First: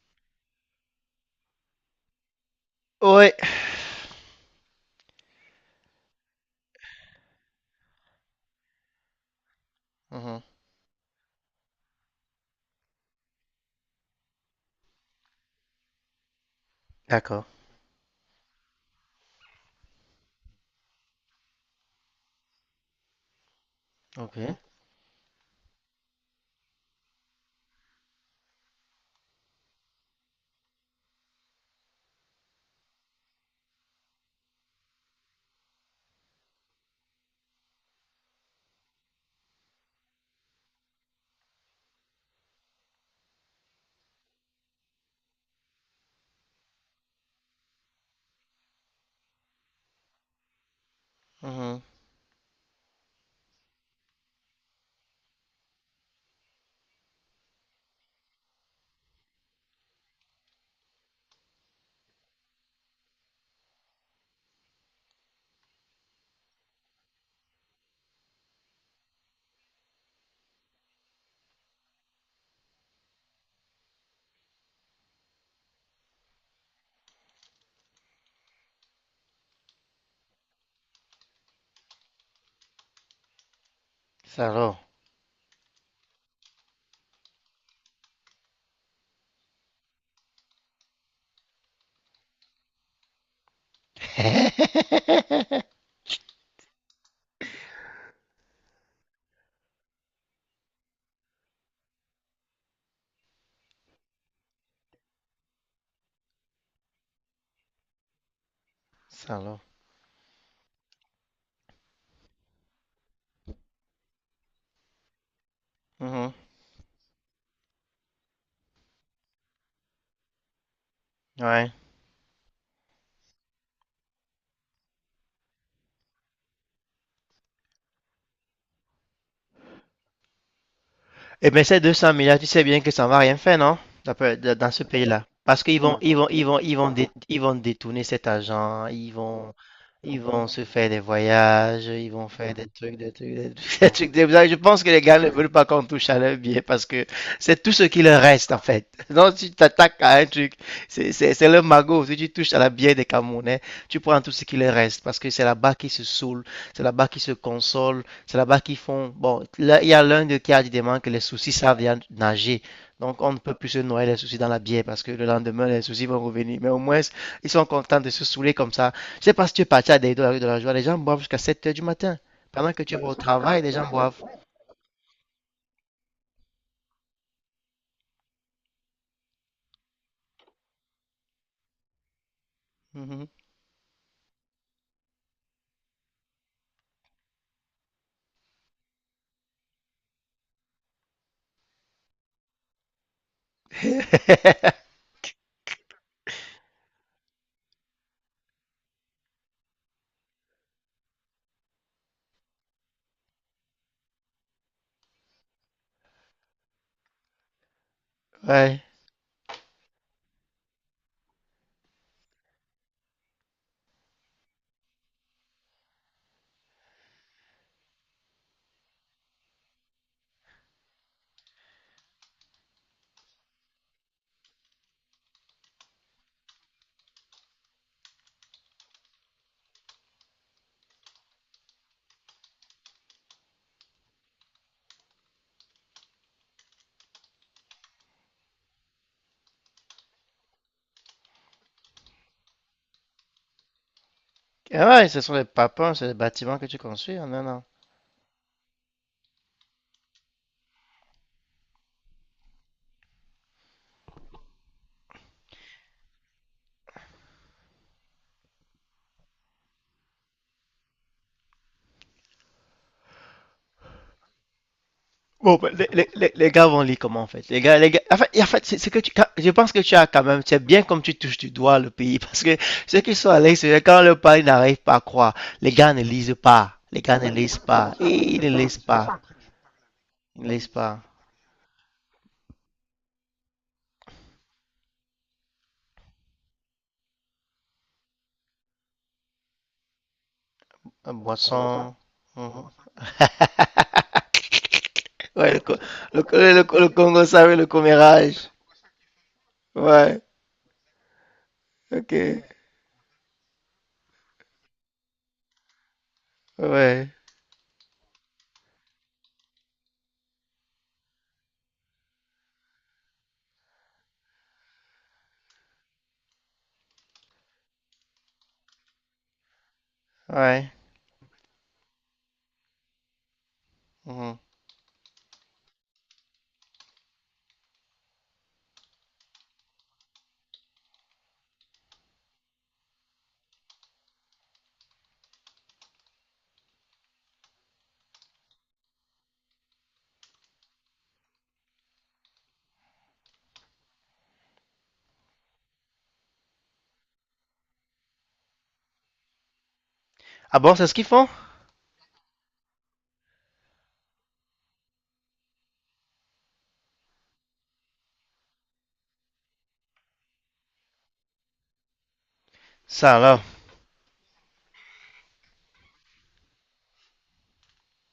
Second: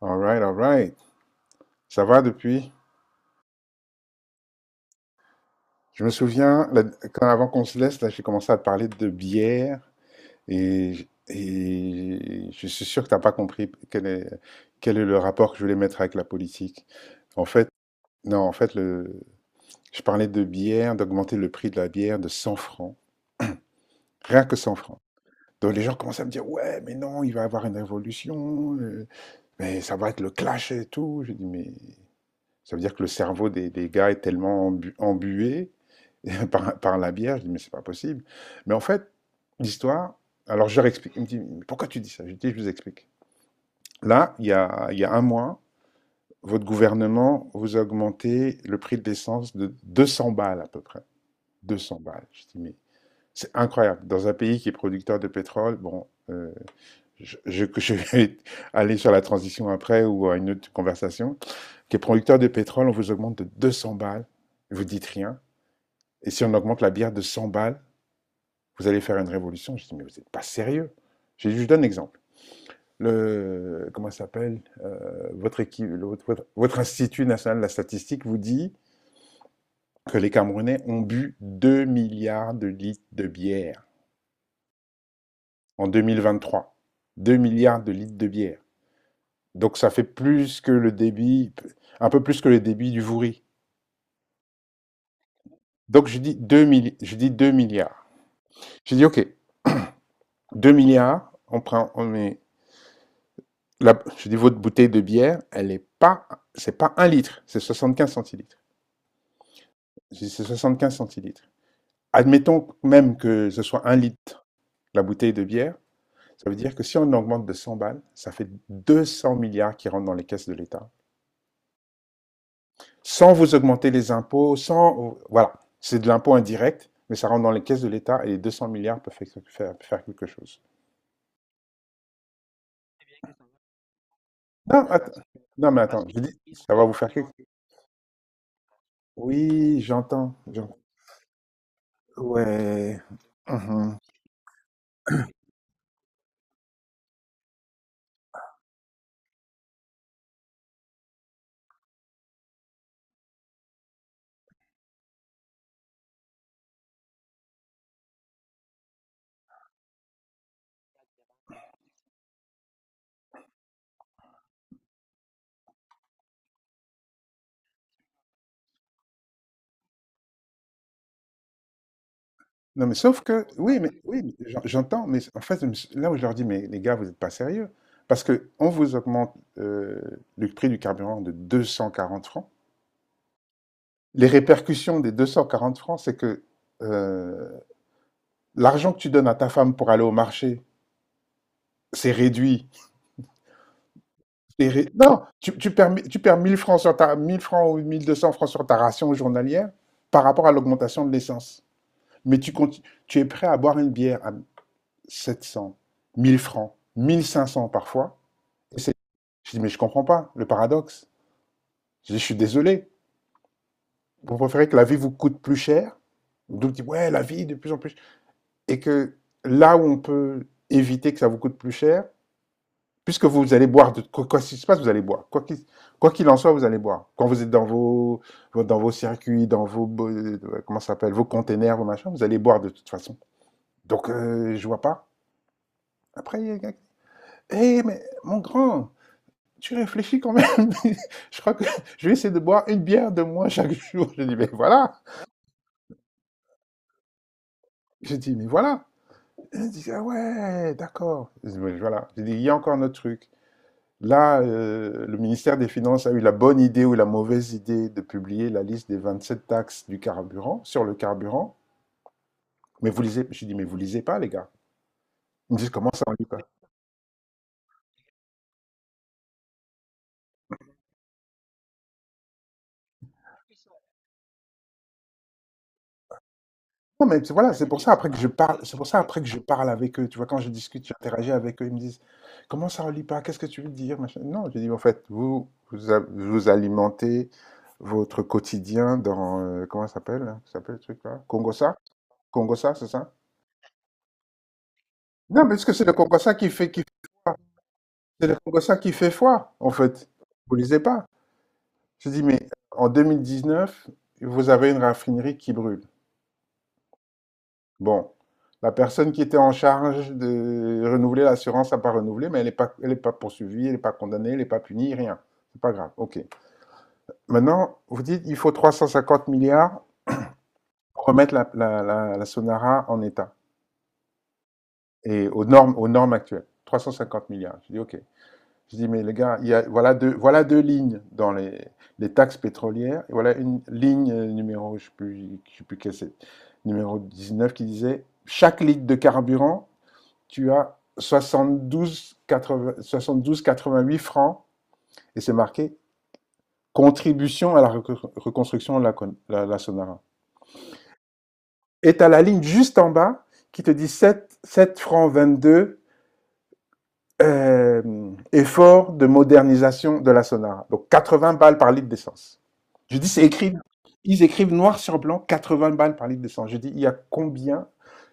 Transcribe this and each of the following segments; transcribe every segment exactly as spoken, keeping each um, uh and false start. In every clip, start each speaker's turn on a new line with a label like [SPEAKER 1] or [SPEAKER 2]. [SPEAKER 1] All right, all right. Ça va depuis?
[SPEAKER 2] Ouais.
[SPEAKER 1] Je me souviens, la- quand, avant qu'on se laisse, là, j'ai commencé à te parler de bière
[SPEAKER 2] Mhm.
[SPEAKER 1] et, j- et je suis sûr que t'as pas compris quel est, quel est le rapport que je voulais mettre avec la politique. En
[SPEAKER 2] D'accord.
[SPEAKER 1] fait, non, en fait, le, Je parlais de bière, d'augmenter le prix de la bière de cent francs,
[SPEAKER 2] Ok.
[SPEAKER 1] rien que cent francs. Donc les gens commencent à me dire, ouais, mais non, il va y avoir une révolution, euh, mais ça va être le clash et tout. Je dis, mais ça veut dire que le cerveau des, des gars est tellement embu- embué par, par la bière. Je dis, mais c'est pas possible. Mais en fait, l'histoire, alors je leur explique. Ils me disent, mais pourquoi tu dis ça? Je dis, je vous explique. Là, il y a, il y a un mois, votre gouvernement vous a augmenté le prix de l'essence de deux cents balles à peu près.
[SPEAKER 2] Mhm.
[SPEAKER 1] deux cents balles. Je dis, mais c'est incroyable. Dans un pays qui est producteur de pétrole, bon, euh, je, je- je vais aller sur la transition après ou à une autre conversation, qui est producteur de pétrole, on vous augmente de deux cents balles, vous dites rien. Et si on augmente la bière de cent balles, vous allez faire une révolution. Je dis, mais vous n'êtes pas sérieux. Je, je donne un exemple. Le, comment ça s'appelle euh, votre équipe, le- votre, votre Institut national de la statistique vous dit que les Camerounais ont bu deux milliards de litres de bière
[SPEAKER 2] Salaud.
[SPEAKER 1] en deux mille vingt-trois. Deux milliards de litres de bière. Donc ça fait plus que le débit, un peu plus que le débit du Vouri. Donc je dis deux milli- je dis deux milliards. Je dis, OK, deux milliards, on, prend, on met la- je dis votre bouteille de bière, elle n'est pas, c'est pas un litre, c'est soixante-quinze centilitres.
[SPEAKER 2] Salaud.
[SPEAKER 1] C'est soixante-quinze centilitres. Admettons même que ce soit un litre la bouteille de bière,
[SPEAKER 2] Mhm.
[SPEAKER 1] ça veut dire que si on augmente de cent balles, ça fait deux cents milliards qui rentrent dans les caisses de l'État,
[SPEAKER 2] Ouais.
[SPEAKER 1] sans vous augmenter les impôts, sans, voilà, c'est de l'impôt indirect, mais ça rentre dans les caisses de l'État et les deux cents milliards peuvent faire, faire- quelque chose.
[SPEAKER 2] Eh bien, ces deux cent mille là, tu sais bien que ça ne va rien faire, non? Ça peut- Dans dans ce
[SPEAKER 1] Non, att-
[SPEAKER 2] pays-là. Parce
[SPEAKER 1] non
[SPEAKER 2] qu'ils
[SPEAKER 1] mais
[SPEAKER 2] vont,
[SPEAKER 1] attends,
[SPEAKER 2] ils
[SPEAKER 1] je
[SPEAKER 2] vont,
[SPEAKER 1] dis,
[SPEAKER 2] ils vont, ils
[SPEAKER 1] ça va
[SPEAKER 2] vont,
[SPEAKER 1] vous
[SPEAKER 2] dé-
[SPEAKER 1] faire quelque
[SPEAKER 2] ils
[SPEAKER 1] chose.
[SPEAKER 2] vont détourner cet argent, ils vont,
[SPEAKER 1] Oui,
[SPEAKER 2] ils
[SPEAKER 1] j'entends.
[SPEAKER 2] vont se faire des voyages, ils vont faire des trucs, des trucs, des trucs, des trucs. Des trucs. Je pense que les gars ne veulent pas qu'on touche à leur bien parce que c'est tout ce qui leur reste, en fait. Donc, si tu t'attaques à un truc, c'est, c'est, c'est le magot. Si tu touches à la bière des Camerounais, tu prends tout ce qui leur reste parce que c'est là-bas qu'ils se saoulent, c'est là-bas qu'ils se consolent, c'est là-bas qu'ils font. Bon, là, il y a l'un d'eux qui a dit demain que les soucis savent bien nager. Donc, on ne peut plus se noyer les soucis dans la bière parce que le lendemain, les soucis vont revenir. Mais au moins, ils sont contents de se saouler comme ça. Je ne sais pas si tu es parti à des de la rue de la joie. Les gens boivent jusqu'à sept heures du matin. Pendant que
[SPEAKER 1] Non, mais
[SPEAKER 2] tu vas au
[SPEAKER 1] sauf que,
[SPEAKER 2] travail, les
[SPEAKER 1] oui,
[SPEAKER 2] gens
[SPEAKER 1] mais
[SPEAKER 2] boivent.
[SPEAKER 1] oui, mais j'en- j'entends, mais en fait, là où je leur dis, mais les gars, vous n'êtes pas sérieux, parce que on vous augmente euh, le prix du carburant de deux cent quarante francs.
[SPEAKER 2] Mhm.
[SPEAKER 1] Les répercussions des deux cent quarante francs, c'est que euh, l'argent que tu donnes à ta femme pour aller au marché, c'est réduit. C'est ré- Non, tu, tu perds, mi- tu perds mille francs sur ta mille francs ou mille deux cents francs sur ta ration journalière par rapport à l'augmentation de l'essence. Mais tu, conti- tu es prêt à boire une bière à sept cents, mille francs, mille cinq cents parfois,
[SPEAKER 2] Ouais.
[SPEAKER 1] c'est, je dis, mais je comprends pas le paradoxe. Je dis, je suis désolé. Vous préférez que la vie vous coûte plus cher. Donc, dit, ouais, la vie de plus en plus. Et que là où on peut éviter que ça vous coûte plus cher, puisque vous allez boire, de, quoi, quoi qu'il se passe, vous allez boire. Quoi qu'il quoi qu'il en soit, vous allez boire. Quand vous êtes dans vos, vos- dans vos circuits, dans vos, bo- euh, comment ça s'appelle, vos containers, vos machins, vous allez boire de toute façon. Donc, euh, je vois pas. Après, il y a- Eh, mais mon grand, tu réfléchis quand même. Je crois que je vais essayer de boire une bière de moins chaque jour. Je dis, mais
[SPEAKER 2] Ah
[SPEAKER 1] voilà.
[SPEAKER 2] ouais, ce sont des papins, c'est des bâtiments que tu construis? Non, non.
[SPEAKER 1] Je dis, mais voilà. Elle dit, ah ouais, d'accord. Je dis, mais voilà. Je dis, il y a encore notre truc. Là, euh, le ministère des Finances a eu la bonne idée ou la mauvaise idée de publier la liste des vingt-sept taxes du carburant, sur le carburant. Mais vous lisez, je dis, mais vous lisez pas, les gars. Ils
[SPEAKER 2] Bon,
[SPEAKER 1] me disent,
[SPEAKER 2] ben, les,
[SPEAKER 1] comment ça,
[SPEAKER 2] les-
[SPEAKER 1] on lit
[SPEAKER 2] les-
[SPEAKER 1] pas?
[SPEAKER 2] les- gars vont lire comment en fait. Les gars, les gars, en fait, en fait, c'est c'est que tu, je pense que tu as quand même, c'est bien comme tu touches du doigt le pays parce que ceux qui sont à l'extérieur, quand le pays n'arrive pas à croire, les gars ne lisent pas. Les
[SPEAKER 1] Non,
[SPEAKER 2] gars
[SPEAKER 1] mais
[SPEAKER 2] ne
[SPEAKER 1] c'est- voilà,
[SPEAKER 2] lisent
[SPEAKER 1] c'est pour ça
[SPEAKER 2] pas. Et
[SPEAKER 1] après que je
[SPEAKER 2] ils ne
[SPEAKER 1] parle, c'est
[SPEAKER 2] lisent
[SPEAKER 1] pour ça
[SPEAKER 2] pas.
[SPEAKER 1] après que je parle avec eux. Tu vois, quand
[SPEAKER 2] Ils ne
[SPEAKER 1] je
[SPEAKER 2] lisent
[SPEAKER 1] discute,
[SPEAKER 2] pas.
[SPEAKER 1] j'interagis avec eux, ils me disent, comment ça relie pas? Qu'est-ce que tu veux dire? Machin. Non, je dis, en fait, vous, vous, a- vous alimentez votre quotidien dans, euh, comment ça s'appelle? Là, ça s'appelle le truc
[SPEAKER 2] Un
[SPEAKER 1] là? Congossa?
[SPEAKER 2] boisson. Mhm.
[SPEAKER 1] Congossa, c'est ça? Non, mais
[SPEAKER 2] Ouais, le,
[SPEAKER 1] parce que
[SPEAKER 2] co-
[SPEAKER 1] c'est le
[SPEAKER 2] le,
[SPEAKER 1] Congossa
[SPEAKER 2] co-
[SPEAKER 1] qui
[SPEAKER 2] le,
[SPEAKER 1] fait,
[SPEAKER 2] co-
[SPEAKER 1] qui
[SPEAKER 2] le
[SPEAKER 1] fait
[SPEAKER 2] Congo,
[SPEAKER 1] foi.
[SPEAKER 2] ça oui, le
[SPEAKER 1] C'est le
[SPEAKER 2] commérage.
[SPEAKER 1] Congossa qui fait foi, en fait.
[SPEAKER 2] Ouais,
[SPEAKER 1] Vous lisez pas. Je
[SPEAKER 2] ok.
[SPEAKER 1] dis, mais en deux mille dix-neuf, vous avez une raffinerie qui brûle.
[SPEAKER 2] Ouais,
[SPEAKER 1] Bon, la personne qui était en charge de renouveler l'assurance n'a pas renouvelé, mais elle n'est pas, elle n'est pas poursuivie, elle n'est pas condamnée, elle n'est pas punie, rien. C'est pas grave. OK. Maintenant, vous dites il faut trois cent cinquante milliards
[SPEAKER 2] ouais.
[SPEAKER 1] pour remettre la, la, la, la Sonara en état
[SPEAKER 2] Mhm.
[SPEAKER 1] et aux normes, aux normes actuelles. Trois cent cinquante milliards. Je dis OK. Je dis mais les gars, il y a, voilà, deux, voilà deux lignes dans les, les taxes pétrolières. Et voilà une ligne euh, numéro, je ne sais plus, je sais plus quelle c'est, numéro dix-neuf qui disait chaque litre de carburant tu as soixante-douze, quatre quatre-vingt-huit francs et c'est marqué contribution à la reconstruction de la, la, la Sonara.
[SPEAKER 2] Ah bon, c'est ce qu'ils font?
[SPEAKER 1] Et tu as la ligne juste en bas qui te dit sept 7 francs vingt-deux euh, effort de modernisation de la Sonara. Donc quatre-vingts balles par litre d'essence. Je dis,
[SPEAKER 2] Ça
[SPEAKER 1] c'est
[SPEAKER 2] alors.
[SPEAKER 1] écrit, ils écrivent noir sur blanc quatre-vingts balles par litre d'essence. Je dis, il y a combien?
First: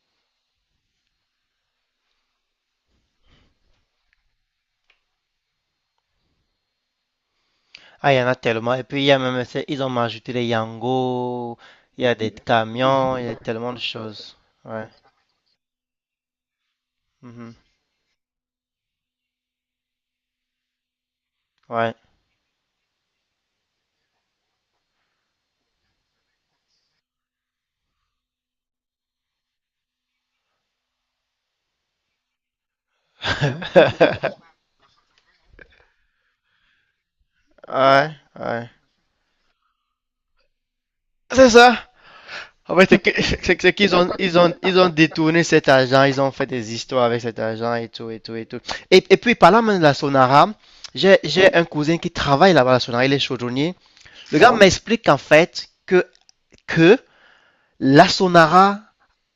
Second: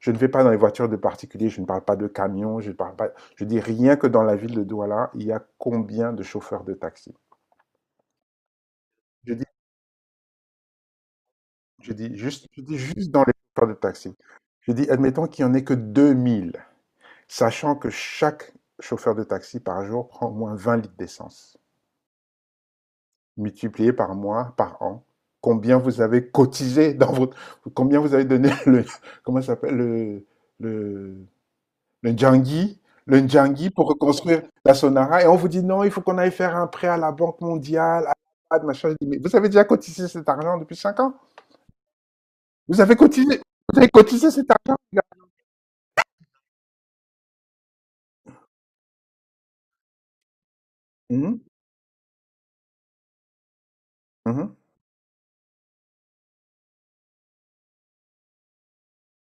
[SPEAKER 1] Je ne vais pas dans les voitures de particuliers, je ne parle pas de camions, je ne parle pas. Je dis, rien que dans la ville de Douala, il y a combien de chauffeurs de taxi?
[SPEAKER 2] Ah, il y en a tellement. Et puis, il y a
[SPEAKER 1] Je
[SPEAKER 2] même,
[SPEAKER 1] dis,
[SPEAKER 2] c'est- ils ont même ajouté les Yango,
[SPEAKER 1] je
[SPEAKER 2] il y a
[SPEAKER 1] dis,
[SPEAKER 2] des
[SPEAKER 1] juste, je dis juste
[SPEAKER 2] camions,
[SPEAKER 1] dans
[SPEAKER 2] il y
[SPEAKER 1] les
[SPEAKER 2] a
[SPEAKER 1] chauffeurs
[SPEAKER 2] tellement de
[SPEAKER 1] de taxi.
[SPEAKER 2] choses.
[SPEAKER 1] Je
[SPEAKER 2] Ouais.
[SPEAKER 1] dis, admettons qu'il n'y en ait que deux mille,
[SPEAKER 2] Mhm.
[SPEAKER 1] sachant que chaque chauffeur de taxi par jour prend au moins vingt litres d'essence.
[SPEAKER 2] Ouais.
[SPEAKER 1] Multiplié par mois, par an, combien vous avez cotisé dans votre, combien vous avez donné le, comment ça s'appelle, le, le, le Djangui, le Djangui pour reconstruire la Sonara. Et on vous dit non, il faut qu'on aille faire un prêt à la Banque mondiale,
[SPEAKER 2] Ouais,
[SPEAKER 1] à la
[SPEAKER 2] ouais.
[SPEAKER 1] machin. Je dis, mais vous avez déjà cotisé cet argent depuis cinq ans?
[SPEAKER 2] C'est ça. En
[SPEAKER 1] Vous
[SPEAKER 2] fait,
[SPEAKER 1] avez
[SPEAKER 2] c'est que-
[SPEAKER 1] cotisé,
[SPEAKER 2] c'est que- c'est
[SPEAKER 1] vous avez
[SPEAKER 2] qu'ils ont,
[SPEAKER 1] cotisé
[SPEAKER 2] ils
[SPEAKER 1] cet
[SPEAKER 2] ont,
[SPEAKER 1] argent,
[SPEAKER 2] ils ont
[SPEAKER 1] les gars.
[SPEAKER 2] détourné cet argent, ils ont fait des histoires avec cet argent et tout, et tout, et tout. Et, et puis, parlant même de la Sonara, j'ai,
[SPEAKER 1] Mhm,
[SPEAKER 2] j'ai un cousin qui travaille là-bas à la Sonara, il est chaudronnier. Le gars
[SPEAKER 1] mhm,
[SPEAKER 2] m'explique qu'en fait, que, que la Sonara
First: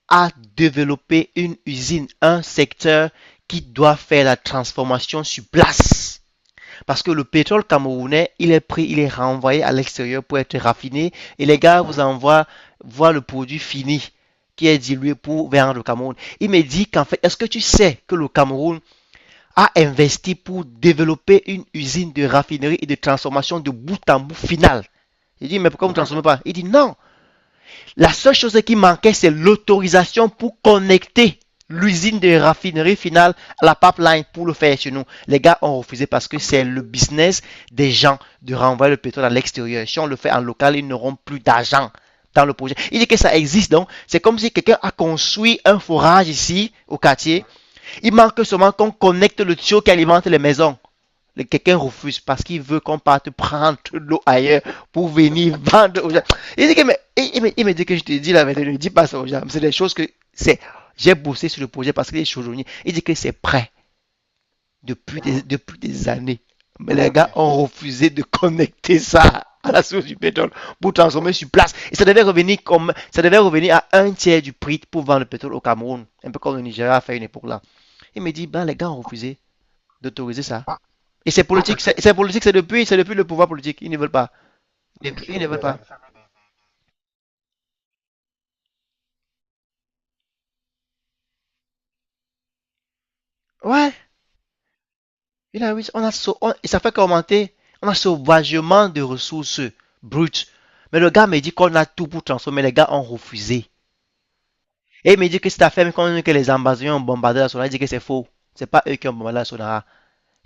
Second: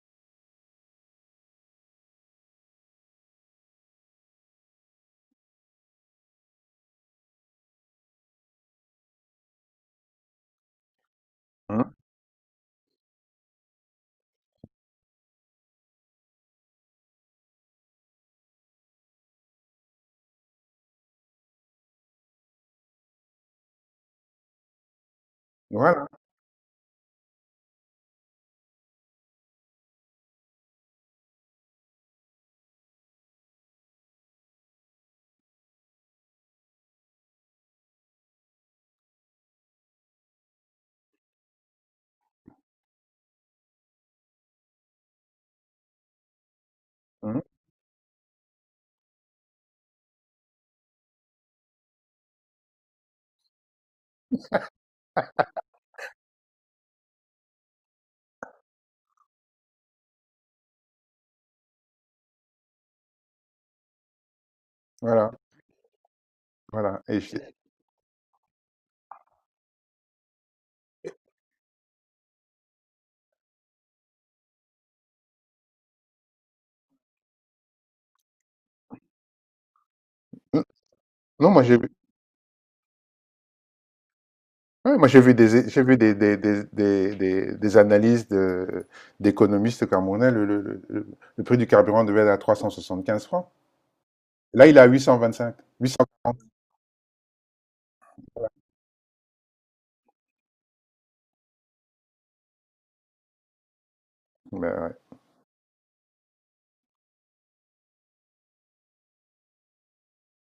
[SPEAKER 2] à développer une usine, un secteur qui doit faire la transformation sur place. Parce que le pétrole camerounais, il est pris, il est renvoyé à l'extérieur pour être raffiné. Et les gars
[SPEAKER 1] mhm.
[SPEAKER 2] vous envoient voir le produit fini qui est dilué pour vendre le Cameroun. Il me dit qu'en fait, est-ce que tu sais que le Cameroun a investi pour développer une usine de raffinerie et de transformation de bout en bout final? Il dit, mais pourquoi vous ne
[SPEAKER 1] Voilà,
[SPEAKER 2] transformez pas? Il dit, non, la seule chose qui manquait, c'est l'autorisation pour connecter l'usine de raffinerie finale à la pipeline pour le faire chez nous. Les gars ont refusé parce que c'est le business des gens de renvoyer le pétrole à l'extérieur. Si on le fait en local, ils n'auront plus d'argent dans le projet. Il dit que ça existe donc. C'est comme si quelqu'un a construit un forage ici au
[SPEAKER 1] mhm,
[SPEAKER 2] quartier. Il manque seulement qu'on connecte le tuyau qui alimente les maisons. Quelqu'un refuse parce qu'il veut qu'on parte prendre l'eau ailleurs pour venir vendre aux gens. Il dit que, mais, il me, il me dit que je te dis la vérité, ne dis pas ça aux gens. C'est des choses que c'est. J'ai bossé sur le projet parce qu'il est chaudronnier. Il dit que c'est prêt depuis
[SPEAKER 1] voilà,
[SPEAKER 2] des, depuis des années. Mais
[SPEAKER 1] voilà.
[SPEAKER 2] les
[SPEAKER 1] Et
[SPEAKER 2] gars
[SPEAKER 1] je
[SPEAKER 2] ont refusé de connecter ça à la source du pétrole pour transformer sur place. Et ça devait revenir comme, ça devait revenir à un tiers du prix pour vendre le pétrole au Cameroun. Un peu comme le Nigeria a fait une époque là. Il me dit, ben, les gars ont refusé d'autoriser ça. Et c'est
[SPEAKER 1] non, moi, j'ai,
[SPEAKER 2] politique, c'est politique, c'est depuis, c'est depuis le pouvoir politique. Ils ne veulent pas.
[SPEAKER 1] ouais, moi
[SPEAKER 2] Ils,
[SPEAKER 1] j'ai vu
[SPEAKER 2] ils ne veulent
[SPEAKER 1] des
[SPEAKER 2] pas.
[SPEAKER 1] j'ai vu des, des, des, des, des- des analyses de, d'économistes camerounais, le, le, le, le le prix du carburant devait être à trois cent soixante-quinze francs.
[SPEAKER 2] Ouais,
[SPEAKER 1] Là, il est à huit cent vingt-cinq,
[SPEAKER 2] il a, oui, on a sau-
[SPEAKER 1] huit cent quarante.
[SPEAKER 2] on- et ça fait qu'augmenter. On a sauvagement de ressources brutes. Mais le gars me dit qu'on a tout pour transformer. Les gars ont refusé.
[SPEAKER 1] Ben ouais.
[SPEAKER 2] Et il me dit que cette affaire, quand on dit que les ambassadeurs ont bombardé la Sonara, il dit que c'est faux. C'est pas eux qui ont bombardé la Sonara.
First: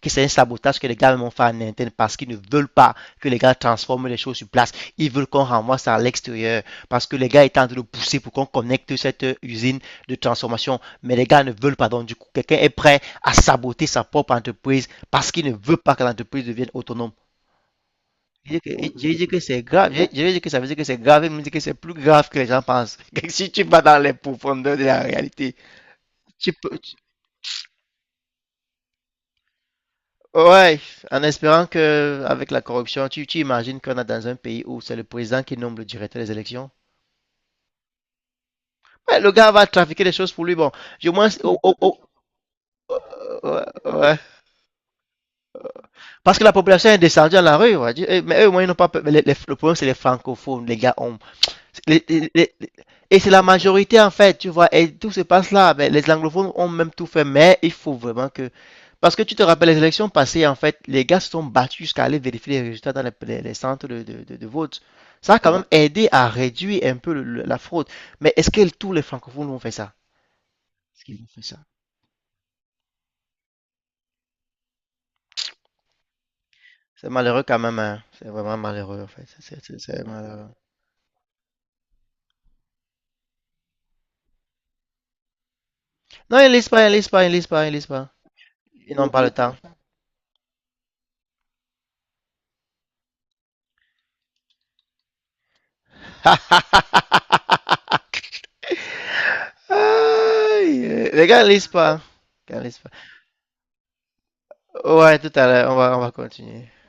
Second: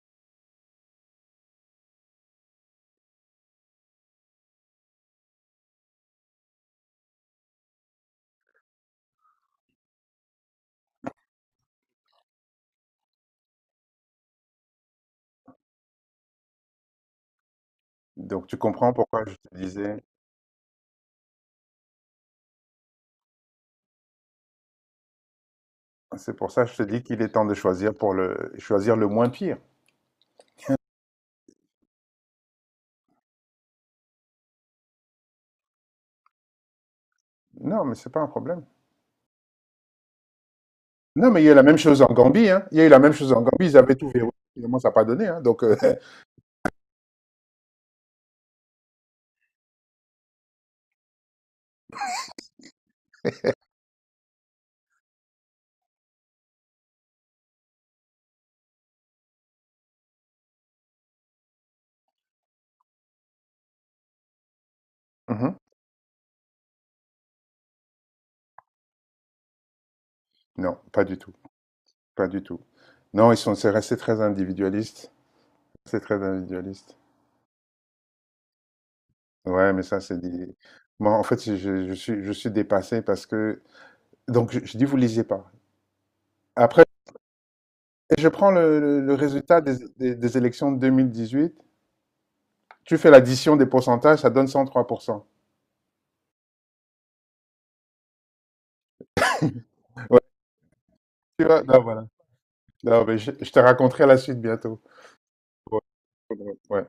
[SPEAKER 2] Que c'est un sabotage que les gars m'ont fait en interne parce qu'ils ne veulent pas que les gars transforment les choses sur place. Ils veulent qu'on renvoie ça à l'extérieur parce que les gars étaient en train de pousser pour qu'on connecte cette usine de transformation. Mais les gars ne veulent pas. Donc, du coup, quelqu'un est prêt à saboter sa propre entreprise parce qu'il ne veut pas que l'entreprise devienne autonome.
[SPEAKER 1] Donc tu
[SPEAKER 2] Je
[SPEAKER 1] comprends pourquoi
[SPEAKER 2] dis que,
[SPEAKER 1] je
[SPEAKER 2] que
[SPEAKER 1] te
[SPEAKER 2] c'est grave. Je,
[SPEAKER 1] disais,
[SPEAKER 2] je dis que ça veut dire que c'est grave. Il me dit que c'est plus grave que les gens pensent. Si tu vas dans les profondeurs de la réalité,
[SPEAKER 1] c'est pour
[SPEAKER 2] tu
[SPEAKER 1] ça que
[SPEAKER 2] peux.
[SPEAKER 1] je te dis qu'il est temps de choisir pour le choisir le moins pire.
[SPEAKER 2] Ouais, en espérant que, avec la corruption, tu, tu imagines qu'on est dans un pays où c'est le président qui nomme le directeur des élections.
[SPEAKER 1] Non, mais c'est pas un problème.
[SPEAKER 2] Ouais, le gars va trafiquer des choses pour lui. Bon, du moins,
[SPEAKER 1] Non, mais il y a eu
[SPEAKER 2] oh,
[SPEAKER 1] la
[SPEAKER 2] oh,
[SPEAKER 1] même
[SPEAKER 2] oh,
[SPEAKER 1] chose en Gambie, hein. Il y a eu la même chose en
[SPEAKER 2] euh,
[SPEAKER 1] Gambie, ils avaient tout
[SPEAKER 2] ouais.
[SPEAKER 1] verrouillé, finalement ça n'a pas donné, hein. Donc euh,
[SPEAKER 2] Parce que la population est descendue à la rue. On va, eh, mais eux, au moins, ils n'ont pas peur. Mais les- les- le problème, c'est les francophones. Les gars ont les- les- les- et c'est la majorité en fait, tu vois, et tout se passe là. Mais les anglophones ont même tout fait, mais il faut vraiment que. Parce que tu te rappelles, les élections passées, en fait, les gars se sont battus jusqu'à aller vérifier les résultats dans les, les- les centres de, de- de- de vote. Ça a quand
[SPEAKER 1] mhm.
[SPEAKER 2] Ouais. même aidé à réduire un peu le- le- la fraude. Mais est-ce que tous les francophones ont fait ça?
[SPEAKER 1] Non,
[SPEAKER 2] Est-ce
[SPEAKER 1] pas du
[SPEAKER 2] qu'ils ont
[SPEAKER 1] tout,
[SPEAKER 2] fait ça?
[SPEAKER 1] pas du tout. Non, ils sont c'est resté très individualiste, c'est très individualiste.
[SPEAKER 2] C'est malheureux quand même, hein. C'est vraiment malheureux, en fait. C'est
[SPEAKER 1] Ouais,
[SPEAKER 2] c'est-
[SPEAKER 1] mais ça,
[SPEAKER 2] c'est
[SPEAKER 1] c'est
[SPEAKER 2] malheureux.
[SPEAKER 1] des... Moi, en fait, je, je suis, je suis dépassé parce que... Donc, je, je dis, vous lisez pas.
[SPEAKER 2] Non, ils lisent
[SPEAKER 1] Après,
[SPEAKER 2] pas, ils lisent pas, ils lisent pas, ils lisent pas.
[SPEAKER 1] je prends le,
[SPEAKER 2] Ils
[SPEAKER 1] le-
[SPEAKER 2] n'ont
[SPEAKER 1] le
[SPEAKER 2] pas le temps.
[SPEAKER 1] résultat des, des- des élections de huit. Tu fais l'addition des pourcentages, ça donne cent trois pour cent. Ouais,
[SPEAKER 2] Aïe! Les gars,
[SPEAKER 1] tu vois?
[SPEAKER 2] lise
[SPEAKER 1] Non,
[SPEAKER 2] pas.
[SPEAKER 1] voilà.
[SPEAKER 2] Les gars, lise pas.
[SPEAKER 1] Non, mais je, je te raconterai la suite bientôt.
[SPEAKER 2] Ouais, tout à l'heure, on
[SPEAKER 1] Ouais,
[SPEAKER 2] va, on va
[SPEAKER 1] ouais,
[SPEAKER 2] continuer.
[SPEAKER 1] ouais.